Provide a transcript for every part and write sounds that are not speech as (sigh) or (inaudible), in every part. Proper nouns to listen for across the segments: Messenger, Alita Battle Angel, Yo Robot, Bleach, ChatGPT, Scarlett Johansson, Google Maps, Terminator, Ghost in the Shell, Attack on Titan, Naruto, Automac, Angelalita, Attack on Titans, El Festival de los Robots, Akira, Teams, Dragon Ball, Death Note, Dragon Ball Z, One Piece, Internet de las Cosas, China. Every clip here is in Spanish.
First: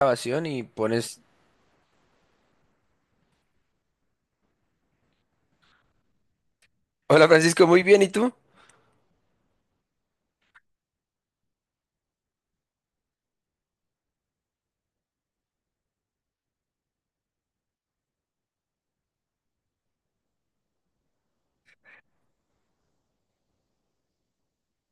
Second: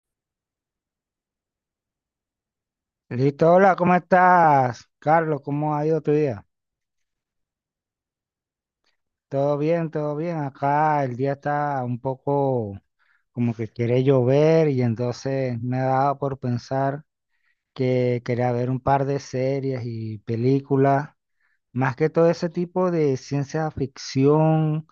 Grabación y pones. Listo, hola, ¿cómo estás, Carlos? ¿Cómo ha ido tu día? Hola, Francisco, muy bien, ¿y tú? Todo bien, todo bien. Acá el día está un poco como que quiere llover y entonces me ha dado por pensar que quería ver un par de series y películas. Más que todo ese tipo de ciencia ficción,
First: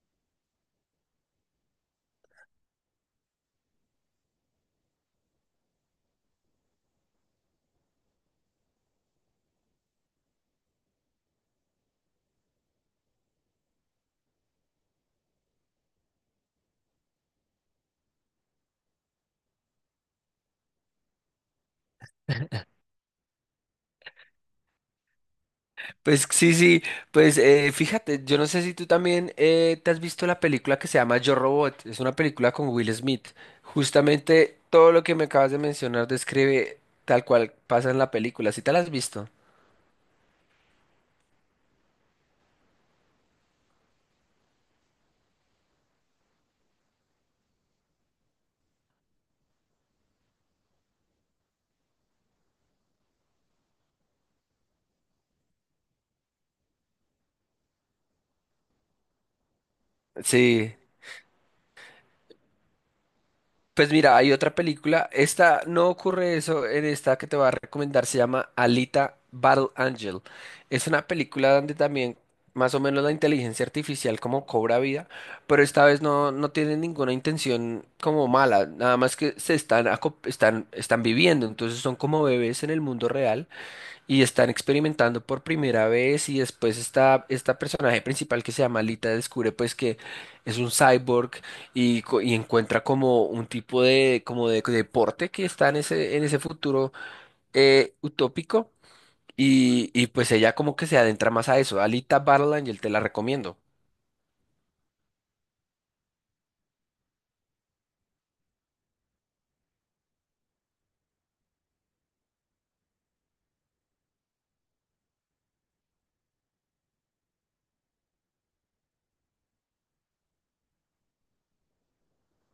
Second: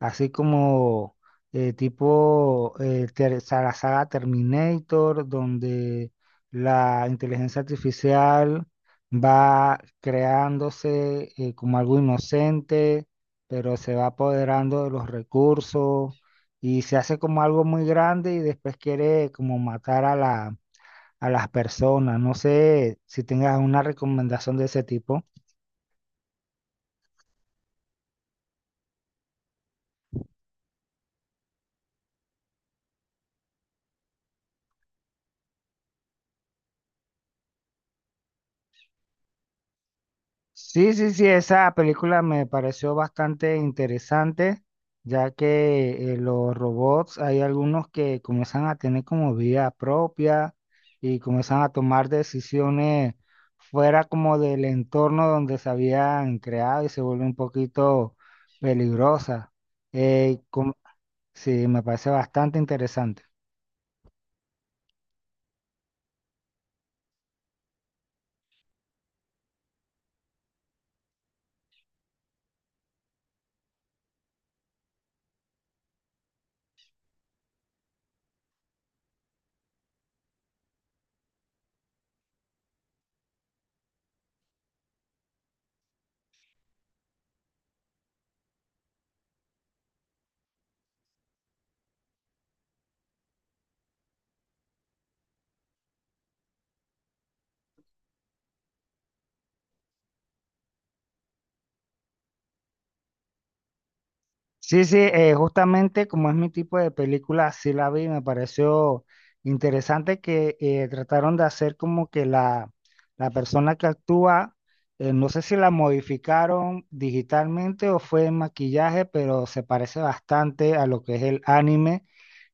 así como tipo la saga Terminator, donde la inteligencia artificial va creándose como algo inocente, pero se va apoderando de los recursos y se hace como algo muy grande y después quiere como matar a a las personas. No (laughs) sé si tengas una recomendación de ese tipo. Pues sí, sí, pues fíjate, yo no sé si tú también te has visto la película que se llama Yo Robot. Es una película con Will Smith. Justamente todo lo que me acabas de mencionar describe tal cual pasa en la película, ¿sí te la has visto? Sí, sí, sí, esa película me pareció bastante interesante, ya que los robots hay algunos que comienzan a tener como vida propia y comienzan a tomar decisiones fuera como del entorno donde se habían creado y se vuelve un poquito peligrosa. Eh, com- Sí. sí, me parece bastante interesante. Pues mira, hay otra película. Esta no ocurre eso en esta que te voy a recomendar. Se llama Alita Battle Angel. Es una película donde también más o menos la inteligencia artificial como cobra vida, pero esta vez no, tiene ninguna intención como mala. Nada más que se están, están viviendo. Entonces son como bebés en el mundo real y están experimentando por primera vez. Y después está esta personaje principal que se llama Lita, descubre pues que es un cyborg y encuentra como un tipo de, como de deporte que está en ese futuro utópico. Y pues ella como que se adentra más a eso. Alita Battle Angel, te la recomiendo. Sí, sí, justamente como es mi tipo de película, sí la vi, me pareció interesante que trataron de hacer como que la persona que actúa. No sé si la modificaron digitalmente o fue en maquillaje, pero se parece bastante a lo que es el anime.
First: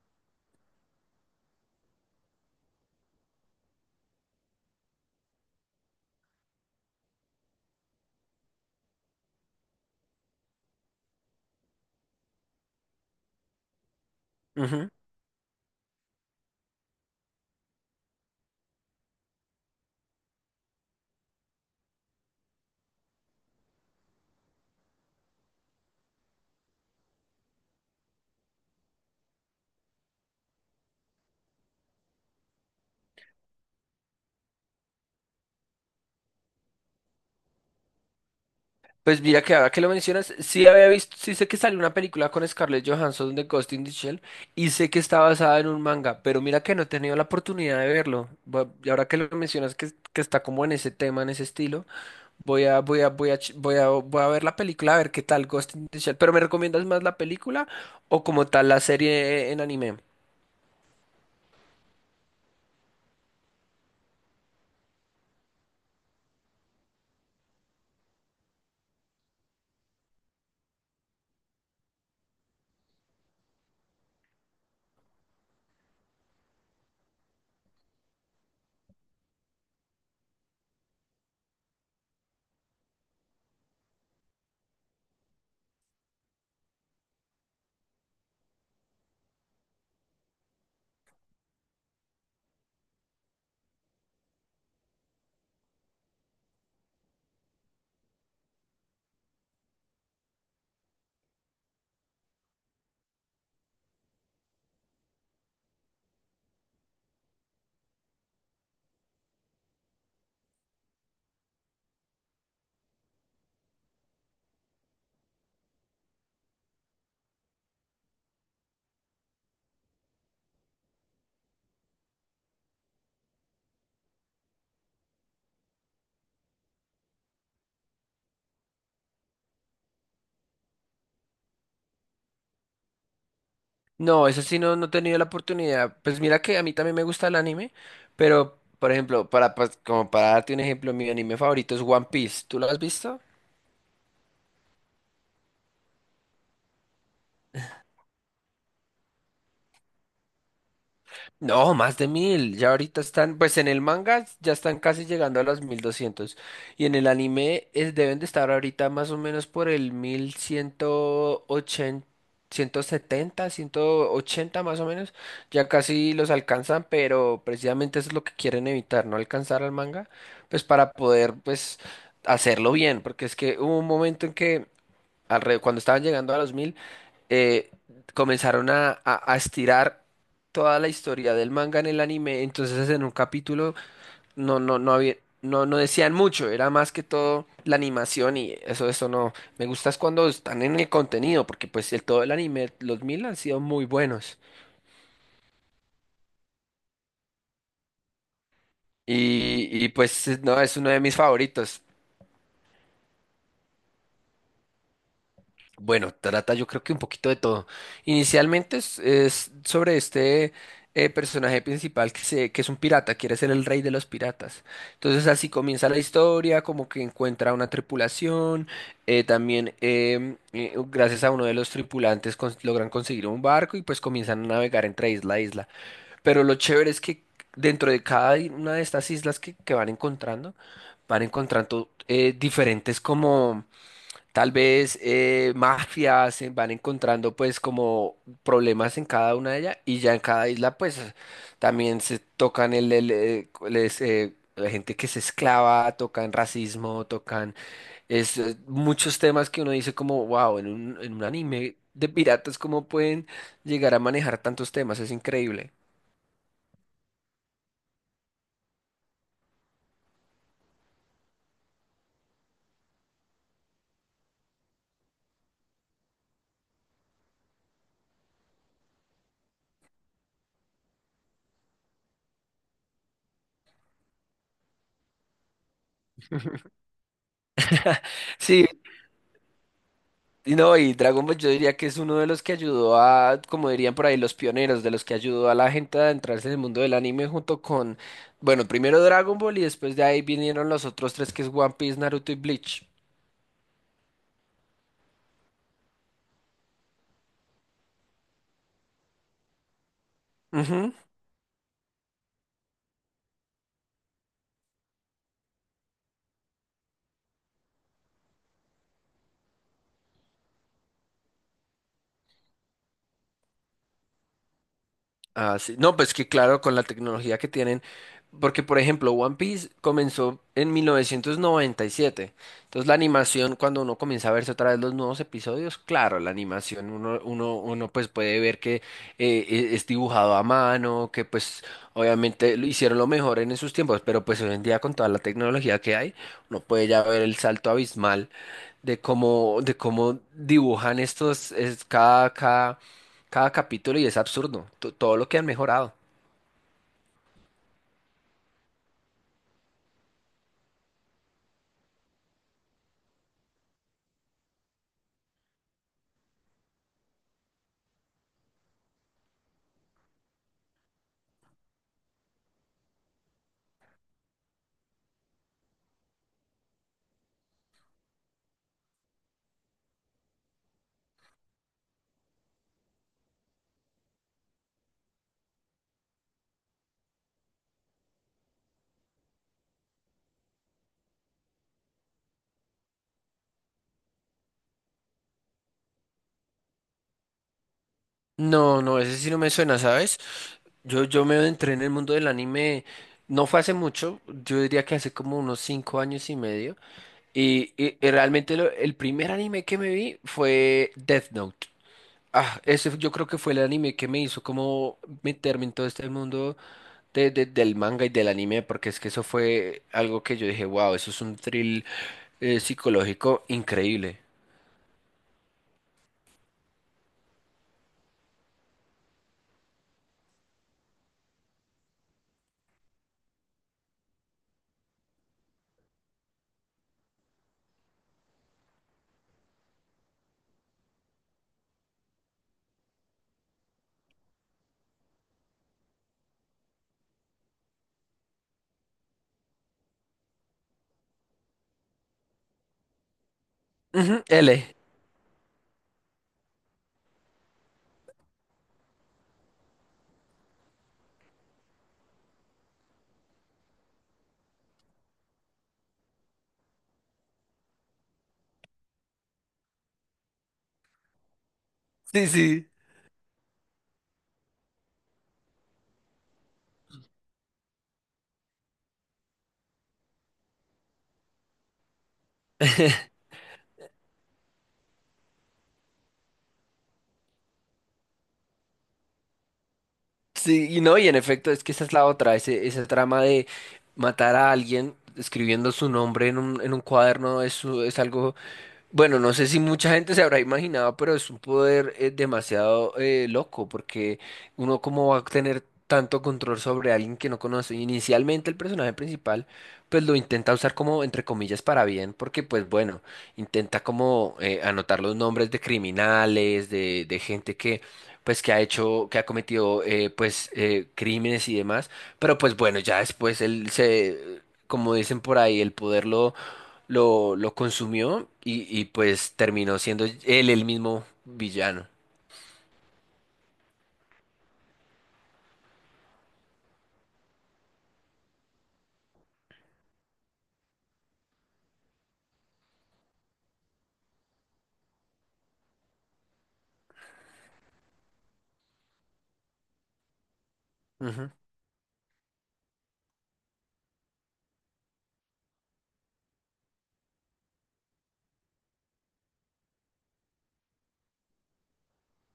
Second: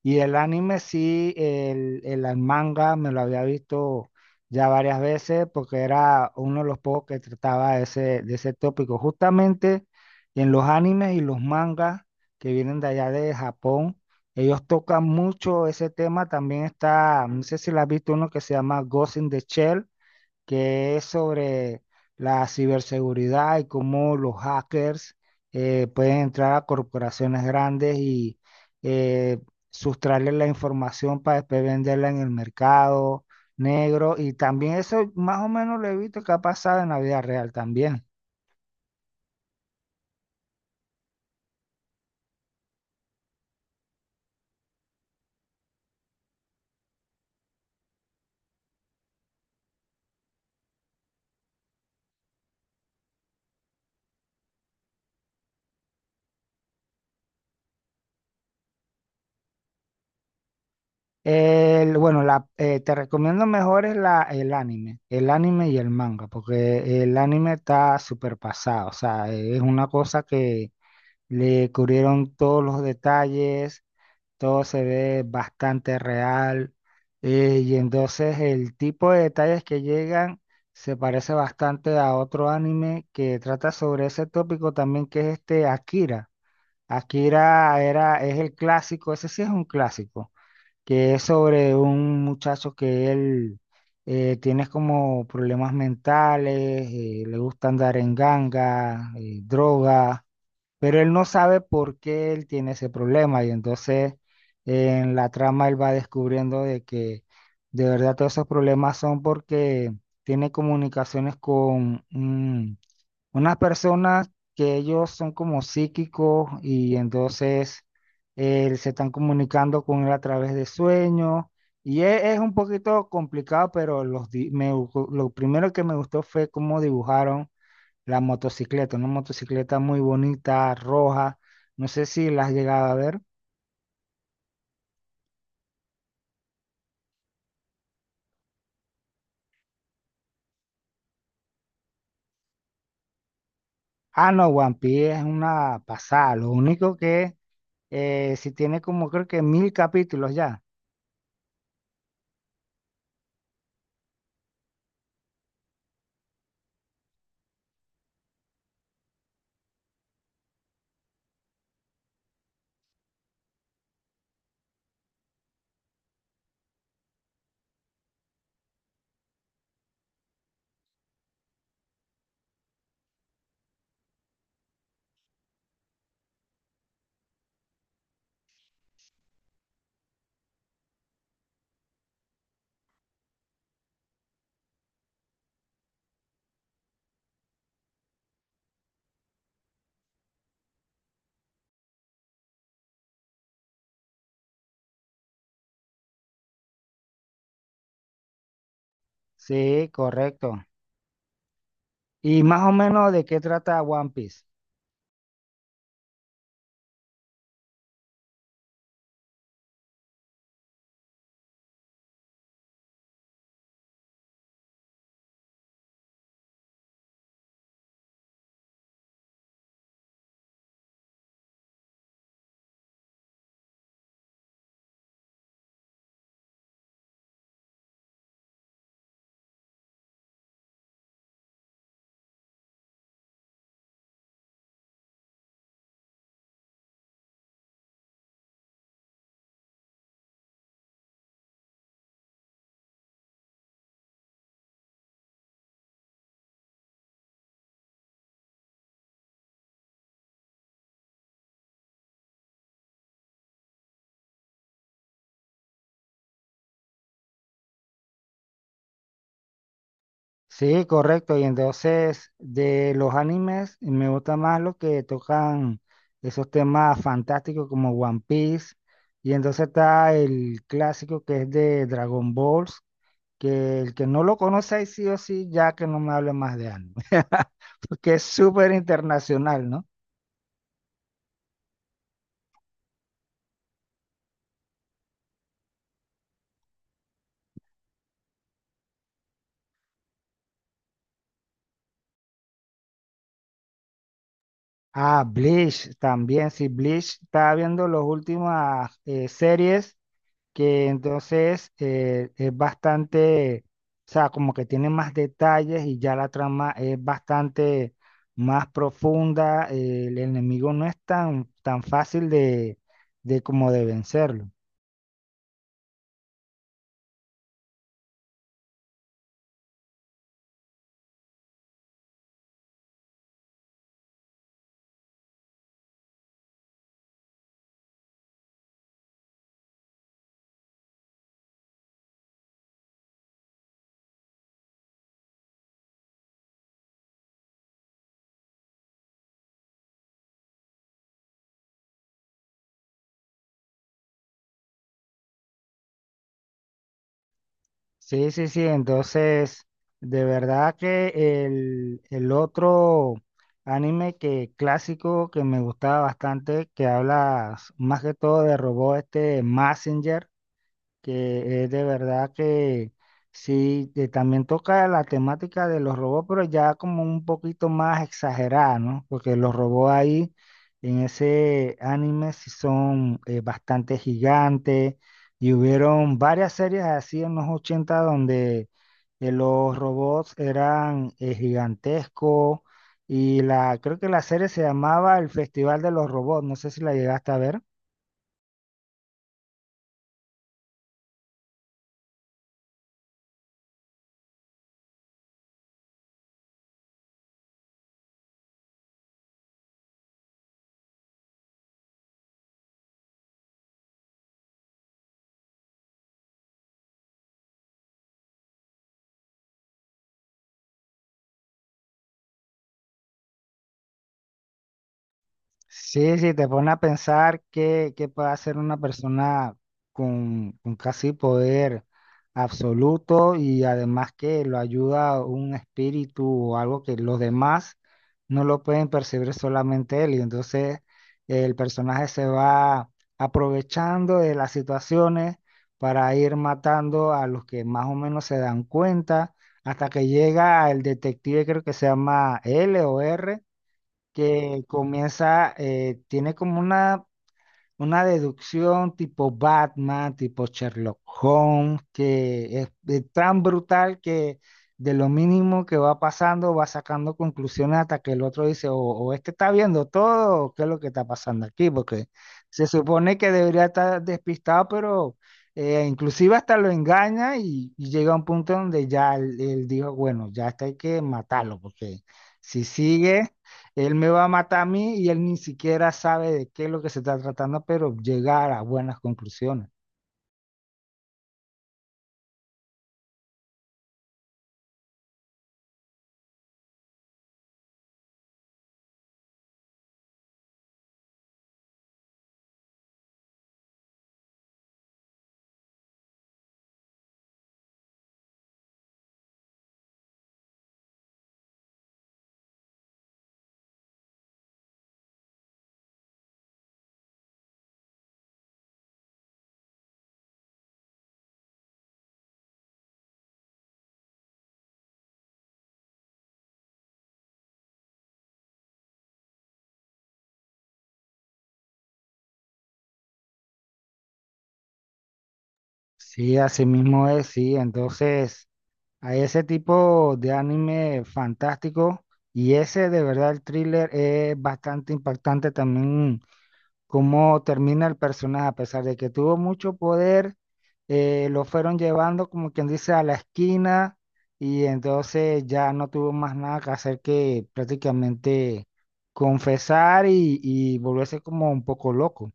Y el anime sí, el manga me lo había visto ya varias veces porque era uno de los pocos que trataba de ese tópico. Justamente. Y en los animes y los mangas que vienen de allá de Japón, ellos tocan mucho ese tema. También está, no sé si la has visto uno que se llama Ghost in the Shell, que es sobre la ciberseguridad y cómo los hackers pueden entrar a corporaciones grandes y eh, sustraerles la información para después venderla en el mercado negro. Y también eso más o menos lo he visto que ha pasado en la vida real también. Pues mira que ahora que lo mencionas, sí había visto, sí sé que salió una película con Scarlett Johansson de Ghost in the Shell, y sé que está basada en un manga, pero mira que no he tenido la oportunidad de verlo. Y ahora que lo mencionas que está como en ese tema, en ese estilo, voy a ver la película a ver qué tal Ghost in the Shell. Pero ¿me recomiendas más la película o como tal la serie en anime? Bueno, te recomiendo mejor es el anime y el manga, porque el anime está súper pasado, o sea, es una cosa que le cubrieron todos los detalles, todo se ve bastante real, y entonces el tipo de detalles que llegan se parece bastante a otro anime que trata sobre ese tópico también, que es este Akira. Akira es el clásico, ese sí es un clásico que es sobre un muchacho que él tiene como problemas mentales, le gusta andar en ganga, droga, pero él no sabe por qué él tiene ese problema y entonces en la trama él va descubriendo de que de verdad todos esos problemas son porque tiene comunicaciones con, unas personas que ellos son como psíquicos y entonces se están comunicando con él a través de sueños y es, un poquito complicado, pero los, di- me gu- lo primero que me gustó fue cómo dibujaron la motocicleta, una motocicleta muy bonita, roja, no sé si la has llegado a ver. No, eso sí no, he tenido la oportunidad. Pues mira que a mí también me gusta el anime, pero por ejemplo, como para darte un ejemplo, mi anime favorito es One Piece. ¿Tú lo has visto? Ah, no, One Piece es una pasada, lo único que si tiene como creo que 1.000 capítulos ya. No, más de mil. Ya ahorita están, pues en el manga ya están casi llegando a los 1.200. Y en el anime es, deben de estar ahorita más o menos por el mil ciento ochenta, ciento setenta, ciento ochenta más o menos. Ya casi los alcanzan, pero precisamente eso es lo que quieren evitar, no alcanzar al manga, pues para poder pues hacerlo bien, porque es que hubo un momento en que cuando estaban llegando a los mil. eh, Comenzaron a estirar toda la historia del manga en el anime. Entonces, en un capítulo no había, no decían mucho, era más que todo la animación, y eso no. Me gusta es cuando están en el contenido, porque pues todo el anime, los mil han sido muy buenos. Y, Sí, y pues correcto. no, es uno de mis favoritos. Y más o menos, ¿de qué trata One Piece? Bueno, trata yo creo que un poquito de todo. Inicialmente es sobre este personaje principal que es un pirata, quiere ser el rey de los piratas. Entonces así comienza la historia, como que encuentra una tripulación, también gracias a uno de los tripulantes logran conseguir un barco y pues comienzan a navegar entre isla a isla. Pero lo chévere es que dentro de una de estas islas que van encontrando diferentes, como tal vez mafias se van encontrando pues como problemas en cada una de ellas. Y ya en cada isla pues también se tocan la gente que se esclava, tocan racismo, tocan muchos temas que uno dice como wow, en un, anime de piratas cómo pueden llegar a manejar tantos temas, es increíble. Sí, correcto. Y entonces de los animes me gusta más lo que tocan esos temas fantásticos como One Piece. Y entonces está el clásico que es de Dragon Balls, que el que no lo conoce ahí sí o sí, ya que no me hable más de anime. (laughs) Porque es Sí, súper internacional, ¿no? y no, y Dragon Ball yo diría que es uno de los que ayudó a, como dirían por ahí, los pioneros, de los que ayudó a la gente a adentrarse en el mundo del anime junto con, bueno, primero Dragon Ball, y después de ahí vinieron los otros tres, que es One Piece, Naruto y Bleach. Ah, Bleach también. Sí, Bleach estaba viendo las últimas series que Ujú. entonces es bastante, o sea, como que tiene más detalles y ya la trama es bastante más profunda, el enemigo no es tan, tan fácil de, como de vencerlo. Ah, sí. No, pues que claro, con la tecnología que tienen, porque por ejemplo, One Piece comenzó en 1997. Entonces la animación, cuando uno comienza a verse otra vez los nuevos episodios, claro, la animación, uno pues puede ver que es dibujado a mano, que pues obviamente lo hicieron lo mejor en esos tiempos, pero pues hoy en día con toda la tecnología que hay, uno puede ya ver el salto abismal de cómo, dibujan estos, es, cada, cada, cada capítulo, y es absurdo todo lo que han mejorado. Sí, sí, sí, entonces, de verdad que el otro anime que clásico que me gustaba bastante, que habla más que todo de robot, este Messenger. Que es de verdad que sí, que también toca la temática de los robots, pero ya como un poquito más exagerada, ¿no? Porque los robots ahí en ese anime sí son bastante gigantes y hubieron varias series así en los 80 donde los robots eran gigantescos y creo que la serie se llamaba El Festival de los Robots, no sé si la llegaste a ver. No, no, ese sí no me suena, ¿sabes? Yo me entré en el mundo del anime, no fue hace mucho, yo diría que hace como unos 5 años y medio, y, y realmente el primer anime que me vi fue Death Note. Ah, ese yo creo que fue el anime que me hizo como meterme en todo este mundo del manga y del anime, porque es que eso fue algo que yo dije, wow, eso es un thrill psicológico increíble. Sí, sí, te pone a pensar qué puede hacer una persona con casi poder absoluto y además que lo ayuda un espíritu o algo que los demás no lo pueden percibir solamente él. Y entonces el personaje se va aprovechando de las situaciones para ir matando a los que más o menos se dan cuenta hasta que llega el detective, creo que se llama L o R Ujú, que L. comienza, tiene como una deducción tipo Batman, tipo Sherlock Holmes, que es tan brutal que de lo mínimo que va pasando va sacando conclusiones hasta que el otro dice, o este está viendo todo, o qué es lo que está pasando aquí, porque Sí, se sí. supone que debería estar despistado, pero. Inclusive hasta lo engaña y llega a un punto donde ya él dijo, bueno, ya hasta hay que matarlo, porque si (laughs) sigue, él me va a matar a mí y él ni siquiera sabe de qué es lo que se está tratando, pero llegar a buenas conclusiones. Sí, y no, y en efecto, es que esa es la otra, ese trama de matar a alguien escribiendo su nombre en un cuaderno es algo. Bueno, no sé si mucha gente se habrá imaginado, pero es un poder demasiado loco, porque uno cómo va a tener tanto control sobre alguien que no conoce. Inicialmente, el personaje principal pues lo intenta usar como, entre comillas, para bien, porque pues bueno, intenta como anotar los nombres de criminales, de gente que pues que ha hecho, que ha cometido pues crímenes y demás, pero pues bueno, ya después él se, como dicen por ahí, el poder lo consumió, y pues terminó siendo él el mismo villano. Sí, así mismo es, sí. Entonces, hay ese tipo de anime fantástico y ese de verdad el thriller es bastante impactante también cómo termina el personaje, a pesar de que tuvo mucho poder, Ujú. lo fueron llevando como quien dice a la esquina y entonces ya no tuvo más nada que hacer que prácticamente confesar y volverse como un poco loco.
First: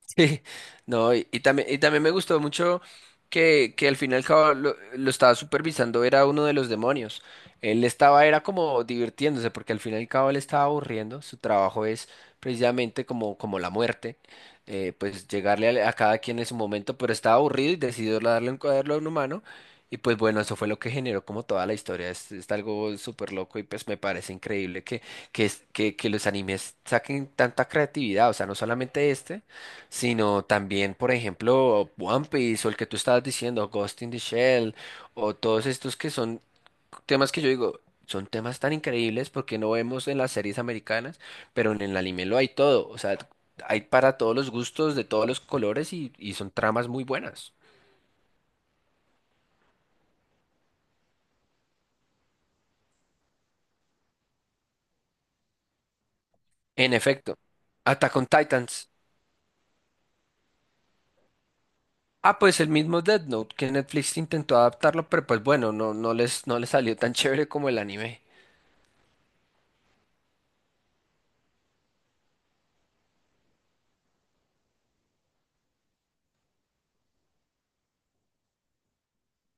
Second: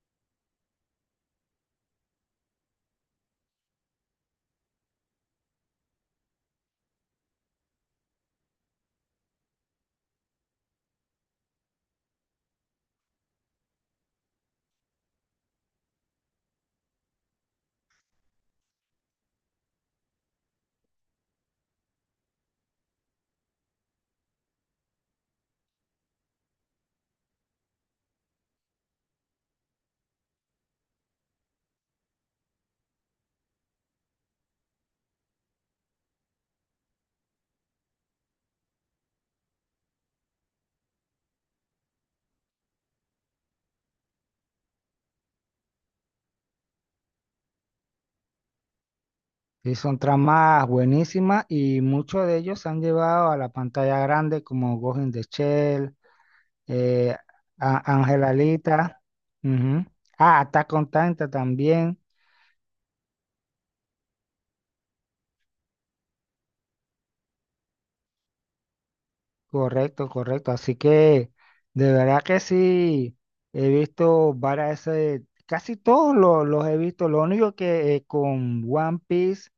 Sí, no, y también me gustó mucho que al final y al cabo lo estaba supervisando, era uno de los demonios. Él estaba, era como divirtiéndose, porque al final y al cabo él estaba aburriendo. Su trabajo es precisamente como la muerte, pues llegarle a cada quien en su momento, pero estaba aburrido y decidió darle un cuaderno a un humano. Y pues bueno, eso fue lo que generó como toda la historia. Es algo súper loco, y pues me parece increíble que los animes saquen tanta creatividad. O sea, no solamente este, sino también, por ejemplo, One Piece, o el que tú estabas diciendo, Ghost in the Shell, o todos estos que son temas que yo digo, son temas tan increíbles porque no vemos en las series americanas, pero en el anime lo hay todo. O sea, hay para todos los gustos, de todos los colores, y son tramas muy buenas. Y son tramas buenísimas y muchos de ellos se han llevado a la pantalla grande como Ghost in the Shell, En eh, efecto, Attack on Titans. Angelalita, ujú. Ah, Attack on Titan también. Ah, pues el mismo Death Note que Netflix intentó adaptarlo, pero pues bueno, no, no les salió tan (laughs) chévere como el anime. Correcto, correcto. Así que de verdad que sí, he visto varias, casi todos los, he visto. Lo único que con One Piece,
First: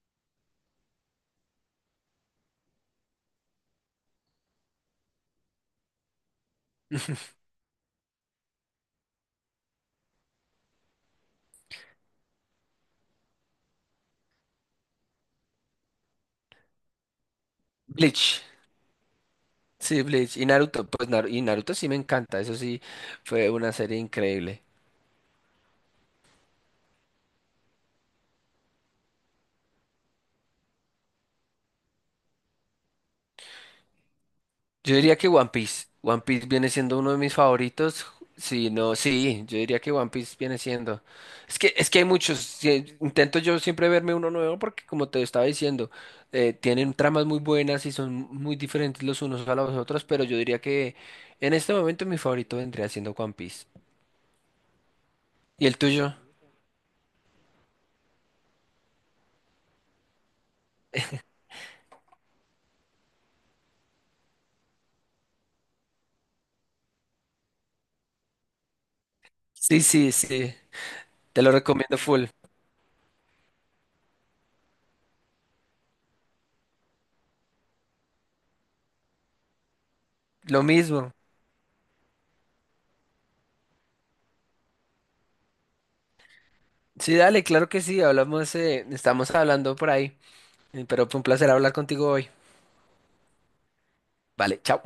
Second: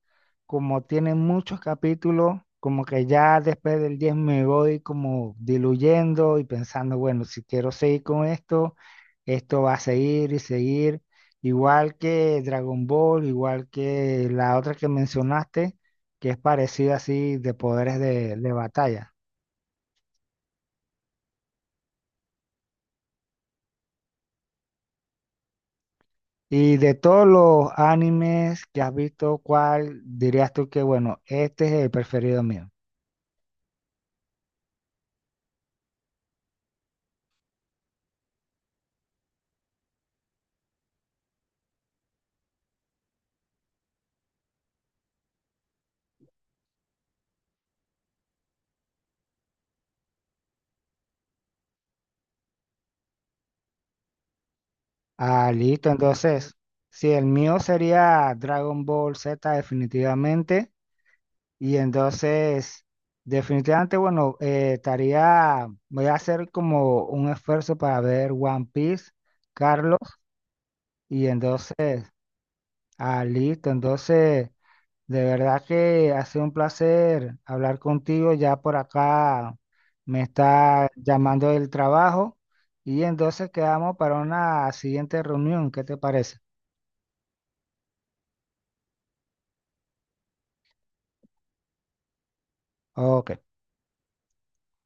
como tiene muchos capítulos, como que ya después del 10 me voy como diluyendo y pensando, bueno, si quiero seguir con esto, esto va a seguir y seguir. Igual que Dragon Ball, igual que la otra que mencionaste, que es parecida así de poderes de Bleach. de batalla. Sí, Bleach y Naruto, pues y Naruto sí me encanta, eso sí fue una serie increíble. Y de todos los animes que has visto, ¿cuál dirías tú que, bueno, este es el preferido mío? Yo diría que One Piece, One Piece viene siendo uno de mis favoritos, si no, sí, yo diría que One Piece viene siendo. Es que hay muchos, sí, intento yo siempre verme uno nuevo porque como te estaba diciendo, tienen tramas muy buenas y son muy diferentes los unos a los otros, pero yo diría que en este momento mi favorito vendría siendo One Piece. Ah, ¿Y el listo, tuyo? entonces, sí, el mío sería Dragon Ball Z definitivamente. Y entonces, definitivamente, bueno, voy a hacer como un esfuerzo para ver One Piece, Sí, Carlos. sí, sí, Y te lo recomiendo entonces, full. ah, listo, entonces. De verdad que ha sido un placer hablar contigo. Ya por acá me Lo está mismo. llamando del trabajo y entonces quedamos para una siguiente reunión. ¿Qué te parece? Sí, dale, claro que sí, hablamos, estamos hablando por ahí, pero fue un placer hablar contigo hoy. Ok. Vale, chao.